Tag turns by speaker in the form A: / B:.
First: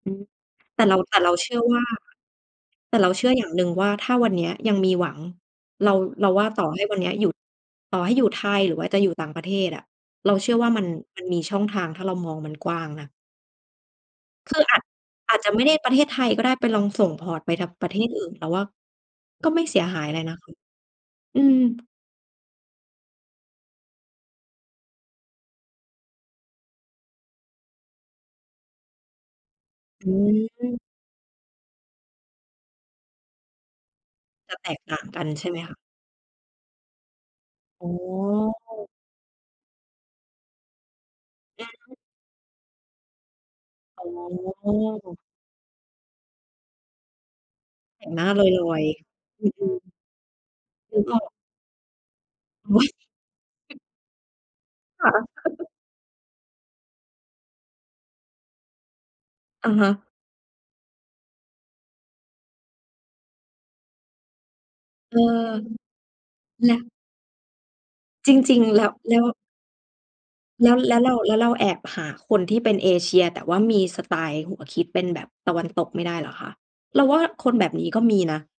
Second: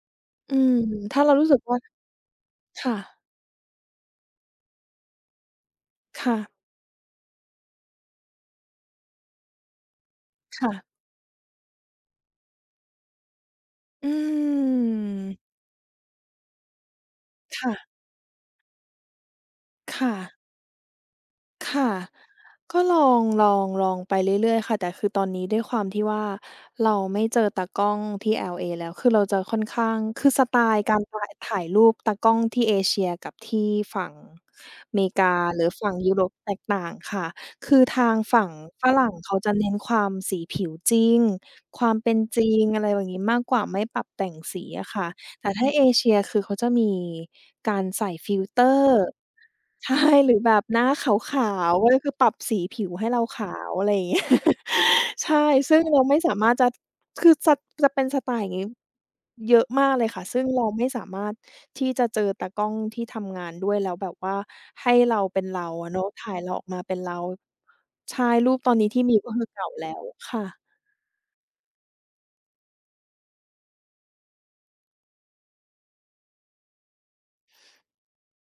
A: อืม
B: อืม
A: แต่เรา แต
B: ถ
A: ่
B: ้า
A: เ
B: เ
A: ร
B: ร
A: า
B: ารู
A: เช
B: ้ส
A: ื
B: ึ
A: ่
B: ก
A: อ
B: ว
A: ว
B: ่า
A: ่า
B: ค่
A: แต่เรา
B: ะ
A: เชื่ออย่างหนึ่งว่าถ้าวันเนี้ยยังมีหวัง เรา
B: ค
A: เรา
B: ่ะ
A: ว่าต่อให้วันเนี้ยอยู่ ต่อให้อยู่ไทย หรือว่าจะอยู่ต่างประเทศอะ เราเชื่อ
B: ค
A: ว่
B: ่
A: ามั
B: ะ
A: น มันมีช่องทาง ถ้าเรามองมันกว้างนะ
B: อื
A: คืออาจ อา
B: ม
A: จจะไม่ได้ประเทศไทยก็ได้ ไปลองส่ง พอร์ต ไป
B: ค
A: ท
B: ่ะ
A: ประเทศอื่น แต่ว่าก็ไม่เสีย
B: ค
A: หาย
B: ่
A: อะไรน
B: ะ
A: ะคะ อืม
B: ค่ะ ก็ลอง ลอง ลองไปเรื่อย ๆ ค่ะ แต่คือตอนนี้ด้วยความที่ว่าเราไม่เจอตากล้องที่ LA แล้ว คือเราจะค่อนข้าง
A: อ
B: คือสไต
A: ื
B: ล
A: ม
B: ์การถ่าย ถ่ายรูปตากล้อง ที่เอเชียกับที่ฝั่ง
A: จะแตกต่
B: เ
A: า
B: ม
A: งกั
B: ก
A: น
B: า
A: ใช่ไหม
B: หรื
A: ค
B: อ
A: ะ?
B: ฝั่งยุโรปแตกต่างค่ะ คือ
A: อ๋
B: ทางฝั่งฝ
A: อ
B: รั่งเขาจะ เน้นความสี ผิวจริง ความเป็นจริง อะไรแบบนี้มากกว่า ไม่ป
A: อ
B: ร
A: ๋
B: ับแต่งสีอะค่ะ
A: อ
B: แต่ถ้า เอเชีย คือเขาจะมีการ
A: แ
B: ใ
A: ต
B: ส
A: ่
B: ่
A: งหน้า
B: ฟิ
A: ล
B: ลเตอ
A: อย
B: ร์
A: ๆ อืม
B: ใช
A: ๆ
B: ่ หรือแบบหน้า
A: นึ
B: ข
A: กออก
B: าว ๆ เว้ย คือปรับสี
A: โอ
B: ผ
A: ๊
B: ิ
A: ย
B: วให้เราขาว อะไรอย่างเงี้ย
A: ค่ะ
B: ใช่ ซึ่งเราไม่สามารถจะ คือจะ จะเป็นสไตล์อย่างงี้เยอ
A: อ
B: ะ
A: ะ
B: ม
A: ฮ
B: ากเ
A: ะ
B: ลยค่ะ ซึ่ง เราไม่สามารถที่จะเจอตากล้องที่ทำงานด้วยแล้วแบบว่าให้
A: เ
B: เร
A: อ
B: า
A: อ
B: เป็นเราอะเนาะ ถ่ายเราออ
A: แ
B: ก
A: ล
B: ม
A: ะ
B: าเป็นเรา ใช่
A: จ
B: รู
A: ร
B: ป
A: ิง
B: ตอ
A: ๆ
B: น
A: แล
B: นี
A: ้
B: ้
A: ว
B: ที่
A: แ
B: ม
A: ล
B: ี
A: ้
B: ก็
A: ว
B: คือเก่าแล้วค่ะ
A: แล้ว แล้วเรา แล้วเราแอบหาคนที่เป็นเอเชีย แต่ว่ามีสไตล์ หัวคิดเป็นแบบตะวันตกไม่ได้เหรอคะ? เราว่าคนแบบนี้ก็มีนะ